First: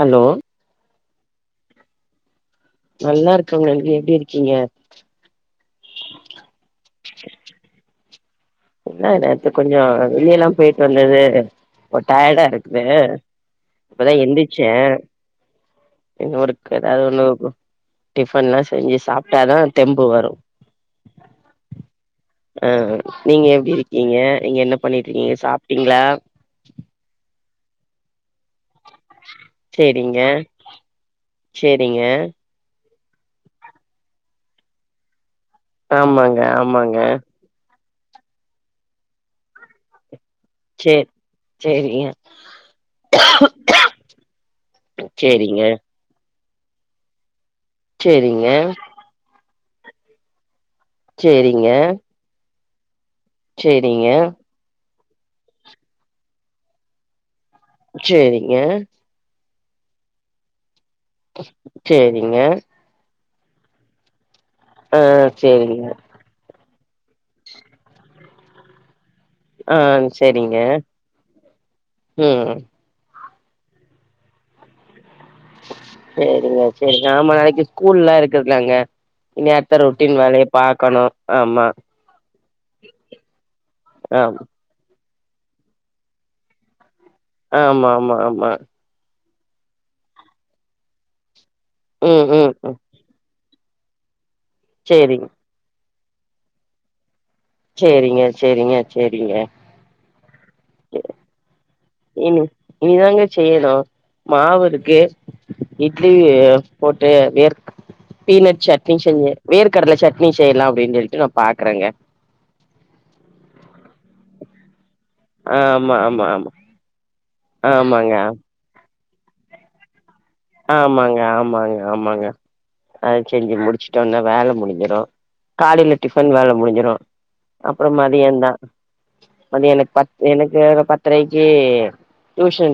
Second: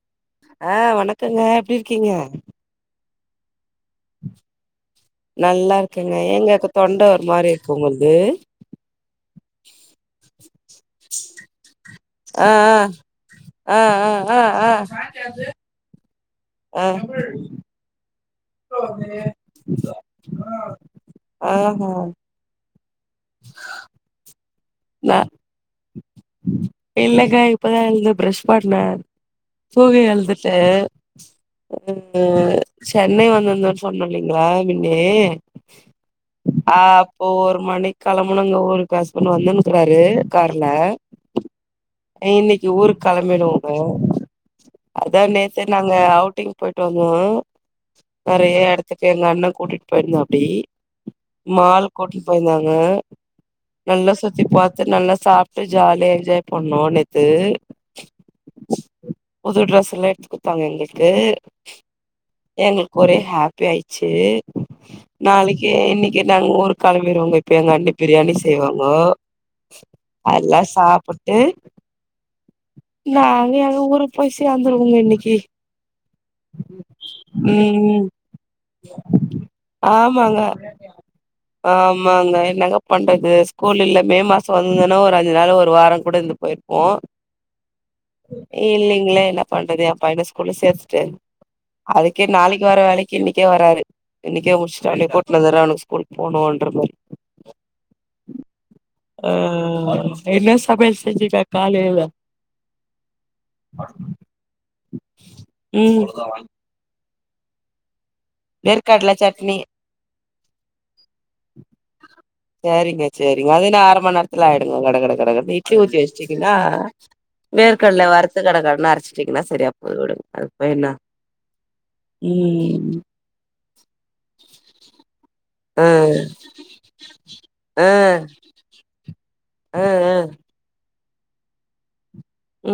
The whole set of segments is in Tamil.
ஹலோ ஆ வணக்கங்க எப்டி இருக்கீங்க நல்லா இருக்கங்க நீங்க எப்டி இருக்கீங்க நல்லா இருக்கங்க ஏங்க இப்ப தொண்ட ஒரு மாரி இருக்கு உங்கள்து என்ன நேத்து கொஞ்ச வெளிய எல்லா போயிட்டு வந்தது இப்ப டயர்டா ஆ இருக்குது ஆ ஆ இப்பதா ஆ ஆ எந்திச்சே இன்னு ஒர்க் ஆ எதாது ஒன்னு டிஃபன்லா செஞ்சு சாப்ட்டாதா தெம்பு வரு ஆ ஆஹா ஆ நீங்க எப்டி இருக்கீங்க நீங்க என்ன பண்ணிட்டு நா இருக்கீங்க சாப்ட்டீங்களா இல்லங்க இப்பதா எழுந்த பிரெஷ் பண்ண தூங்கி சேரிங்க எழுந்துட்ட சேரிங்க ம் சென்னை வந்துருந்தோன் சொன்னே இல்லைங்களா மின்னே ஆமாங்க ஆ ஆமாங்க அப்போ ஒரு மணிக் கெளம்பனுங்க ஊருக்கு ஹஸ்பண்ட் வந்துனுருக்கிறாரு கார்ல சேர் சேரிங்க இன்னைக்கு ஊருக்கு கெளம்பிடுவோங்க அதா சேரிங்க நேத்தே நாங்க அவுட்டிங் போயிட்டு வந்தோ சேரிங்க நெறைய எடத்துக்கு எங்க அண்ண கூட்டிட்டு போயிருந்தாப்புடி சேரிங்க மால் கூட்டிட் போயிருந்தாங்க நல்லா சுத் டிவி பாத்து நல்லா சாப்ட்டு ஜாலியா என்ஜாய் பண்ணோ நேத்து சேரிங்க புது ட்ரெஸ் எல்லா எடுத்து கொடுத்தாங்க எங்களுக்கு சேரிங்க எங்களுக்கு ஒரே ஹாப் ப்பி ஆயிச்சு ஆ நாளைக்கே சேரிங்க இனைக்கு என்ன அவுங்க ஊருக்கு கெளம்பிருவாங்க இப்போ எங்க அண்ணி பிரியாணி செய்வாங்கோ ஆ அதுல்லா சேரிங்க சாப்புட்டு ம் நாங்க எங்க ஊரு போய் சேந்துருவோங்க இன்னக்கி சேரிங்க சேரிங்க ஆமா நாளைக்கு ம் ஸ்கூல்லா இருக்குன்னாங்க ஆமாங்க ஆமா ஆமாங்க என்னங்க பண்றது ஸ்கூல் இல்லன் மே ஆம் மாச வந்துதுன்னா ஒரு அஞ்சு நாள் ஒரு வாரம் கூட இருந்து போயிருப்போ ஆமா ஆமா ஆமா இல்லீங்களே இல்ல பண்றது என் பையன ஸ்கூல்ல சேர்த்துட்டே அதுக்கே ம் ம் நாளைக்கு ம் வர வேலைக் இன்னைக்கே வராரு இன்னைக்ற்கே முடிச்சுட்டு அவன சேரிங்க கூட்டுனு வந்துன்னோ அவனுக்கு ஸ்கூல் போணும்ன் இருக்றாரு சேரிங்க சேரிங்க ஆ சேரிங்க என்ன சமையல் செஞ்சிங்க காலைல இனி இனிதாங்க செய்யணு மாவு இருக்கு ம் இட்லி போட்டு வேர்க் பீனட் சட்னி வேர்க்கடல செஞ்சே சட்னி வேர்கடல சட்னி செய்யலா அப்டின்னு சொல்லிட்டு நா பாக்குறேங்க சேரிங்க சேரிங்க அது என்ன அர மண்நேரத்துல ஆயிடுங்க கட கட கட கடன்னு இட்லி ஆமா ஊத்தி ஆமா ஆமா வச்சிட்டீங்கன்னா வேர்கடல ஆமாங்க வறுத்து கடகடன்னு அரச்சுட்டீங்கன்னா சரியா அதோட ஆமாங்க ஆமாங்க ஆமாங்க ம் ஆ செரிங்க இத செஞ்சு முடிச்சுட்ட வந்தா வேல முடிஞ்சிரு ஆ காலையில டிஃபன் வேல முடிஞ்சிரு ஆ அப்புற மதியந்தா மணி ஆ எனக் பத் ஆ எனக்கு பத்தரைக்கி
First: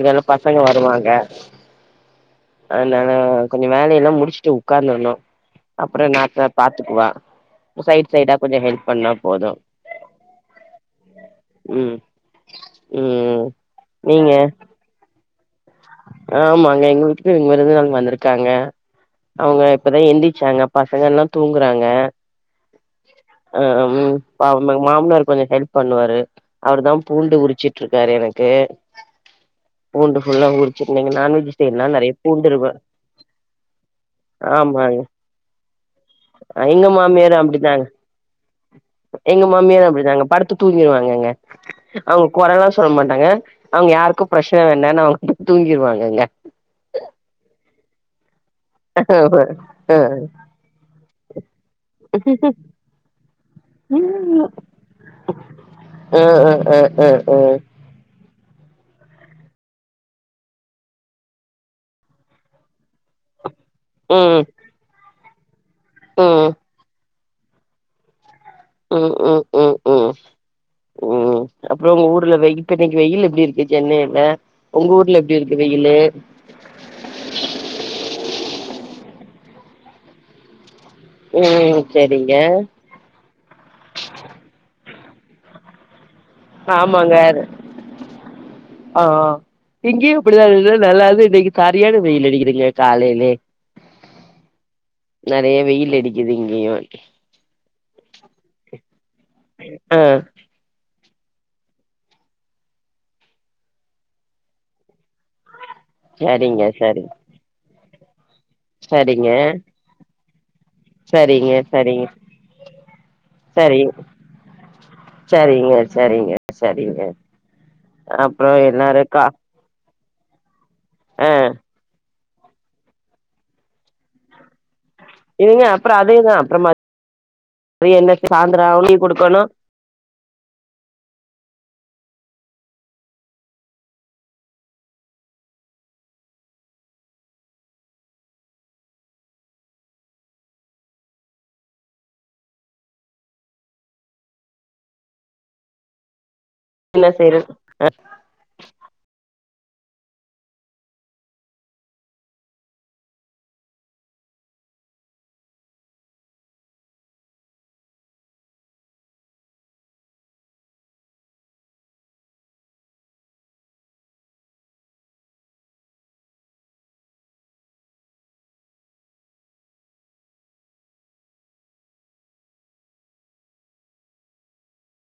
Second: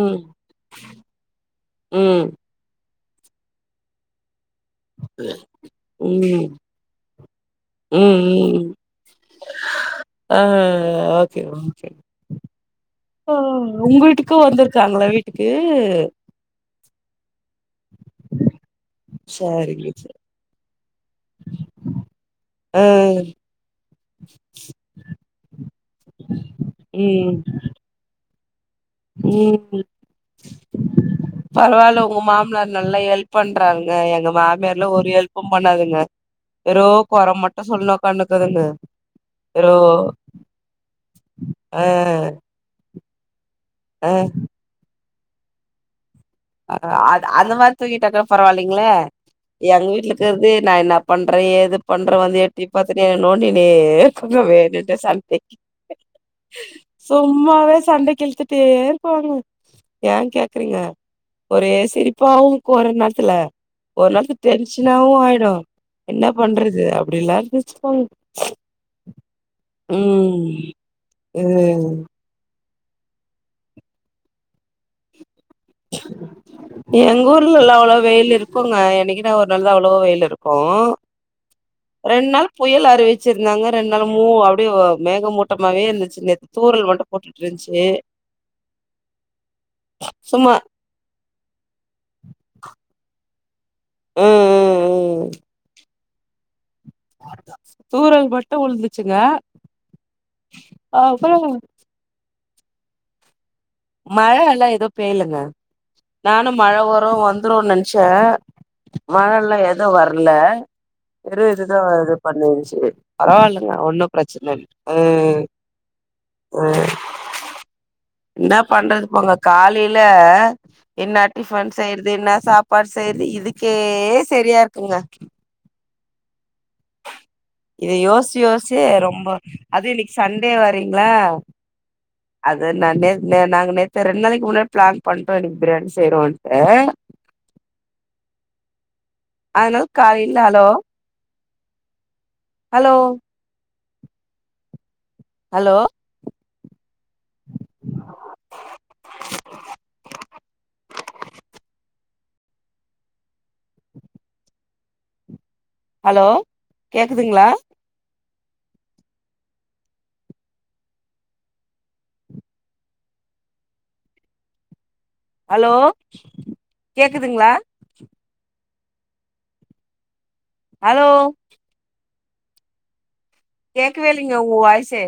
ம் பசங்க வருவாங்க ம் அதனால கொஞ்ச வேலையெல்லா முடிச்சுட்டு உக்காந்துருணு அப்புற நா பே ம் பாத் க்குவா ம் சைடு சைடா கொஞ்சோ ம் ஹெல்ப் பண்ணா போதும் ஆ ஓகே ஓகே ம் ஆ ம் உங்களுக்கு நீங்க தூக்கம் வந்து இருக்காங்களா வீட்டுக்கு ஆமாங்க எங்க வீட்டுக்கு விருந்தாளி வந்திருக்காங்க அவுங்க சரிங்க இப்பதான் சரி எந்தி ருச்சாங்க பசங்க எல்லாம் தூங்குறாங்க ம் ஆ ம் அவுங்க மாமனார் கொஞ்சோ ஹெல்ப் பண்ணுவாரு அவர தான் ம் பூண்டு உரிச்சி சிட்டு இருக்காரு எனக்கு பூண்டுபுல்லா உரி பரவாயில்ல உங்க மாமனார் நல்லா ஹெல்ப் பண்றாங்க எங்க ஆமாங்க மாமியார்லாம் ஒரு ஹெல்ப் ஒன்னும் பண்ணாதுங்க எங்க வெறும் கொர மாமியாரும் மட்டும் அப்டிதாங்க சொல்ல ஒக்காந்துனுக்குதுங்க எங்க மாமியாரும் அப்டிதாங்க படுத்து தூங்கிடுவாங்கங்க ஆ அவுங்க கொரதா சொல்ல மாட்டாங்க அவுங்க ஆ யாருக்கும் பிரஸ்ஸர் வேண்டான்னு அவங்க தூங்கிருவாங்கங்க அ அ அந்த மாரி தூங்கிட்டாக்க பரவாயில்லைங்களே எங்க வீட்லருக்கிறது நான் என்ன பண்றேன் ஏது பண்ற வந்து எட்டி பாத்துனே நோண்டினே இருக்குங்க வேணுட்டே சண்டைக்கு அஹ் அஹ் அஹ் அஹ் அஹ் சும்மாவே சண்டைக்கு இழுத்துட்டே இருப்பங்க ஏன் கேக்கறீங்க ஒரே சிரிப்பாவும் இருக்கு ஒரு நேரத்துல ஒரு ம் நேரத்துக்கு டென்ஷனாவும் ஆய்டும் என்ன ம் பண்றது அப்டில்லாம் வச்சிருப்பாங்க ம் ம் ம் ம் ம் அப்புறம் உங்க ஊர்ல வெயில் இப்ப இன்னைக்கு வெயில் எப்டி இருக்கு சென்னையில உங்க ஊர்ல எப்டி இருக்கு வெயில்லு எங்க ஊர்ல எல்லா அவ்ளோ வெயில் இருக்குங்க என்னைக்குன்னா ஒரு நாள்தா அவ்ளோ வெயில் இருக்கு ம் ரெண் சரிங்க நாள் புயல் அறிவிச்சு ச்சிருந்தாங்க ரெண்டு நாள் மூ அப்டியே மேகமூட்டமாவே இருந்துச்சு நேத் ஆமாங்க ஆ ஆ இங்கேயு அப்டித்தா சும்மா இருக்கு நல்லாது இன்னைக்கு சர்யான வெயில் அடிக்குதுங்க காலையிலே ம் ம் ம் நெறைய வெயில் அடிக் குது இங்கய தூறல் மட்டு உழுந்துச்சுங்க ஆ அ அப்றோ மழை எல்லாம் தும் பெய்யலுங்க நானும் சரிங்க மழ சரி வரு வந்துரும் நினச்சேன் சரிங்க மழைல்லா எதூம் வர்ல வெறும் சரிங்க இதுதான் சரிங்க இது பண்ணன்னுச்சேரி பரவாயில்லைங்க சரி ஒன்னும் பிரச்சனை இல்ல ம் சரிங்க சரிங்க ம் சரிங்க அப்றோ எல்லாரும்க்கா காலைல என்ன டிஃபன் செய்யறது என்ன சாப் ப்பாடு செய்றது இதுக்கே சரியா இருக்குங்க இதுங்க அப்புறம் அதே தான் அப்புறம்மா இத என்னாச்சி யோசிச்சு சாந்தரம் யோசிச்சு அவளும் டீ ரொம்ப குடுக்கணும் அது இன்னைக்கு சண்டே வரீங்களா ஆ அது நான் நே நேத் நாங்க நேத்து ரெண்டு நாளைக்கு முன்னாடி பிளான் பண்ணிட்டோ இன்னைக்கு பிரியாணி செய்யறோம்ன்ட்டு அதனால் காலைல ஹலோ ஹலோ ஹலோ என்ன செய்றது அ ஹலோ கேக்குதுங்களா ஹலோ கேக்குதுங்களா ஹலோ கேக்கவே இல்லைங்க உங்க வாய்சு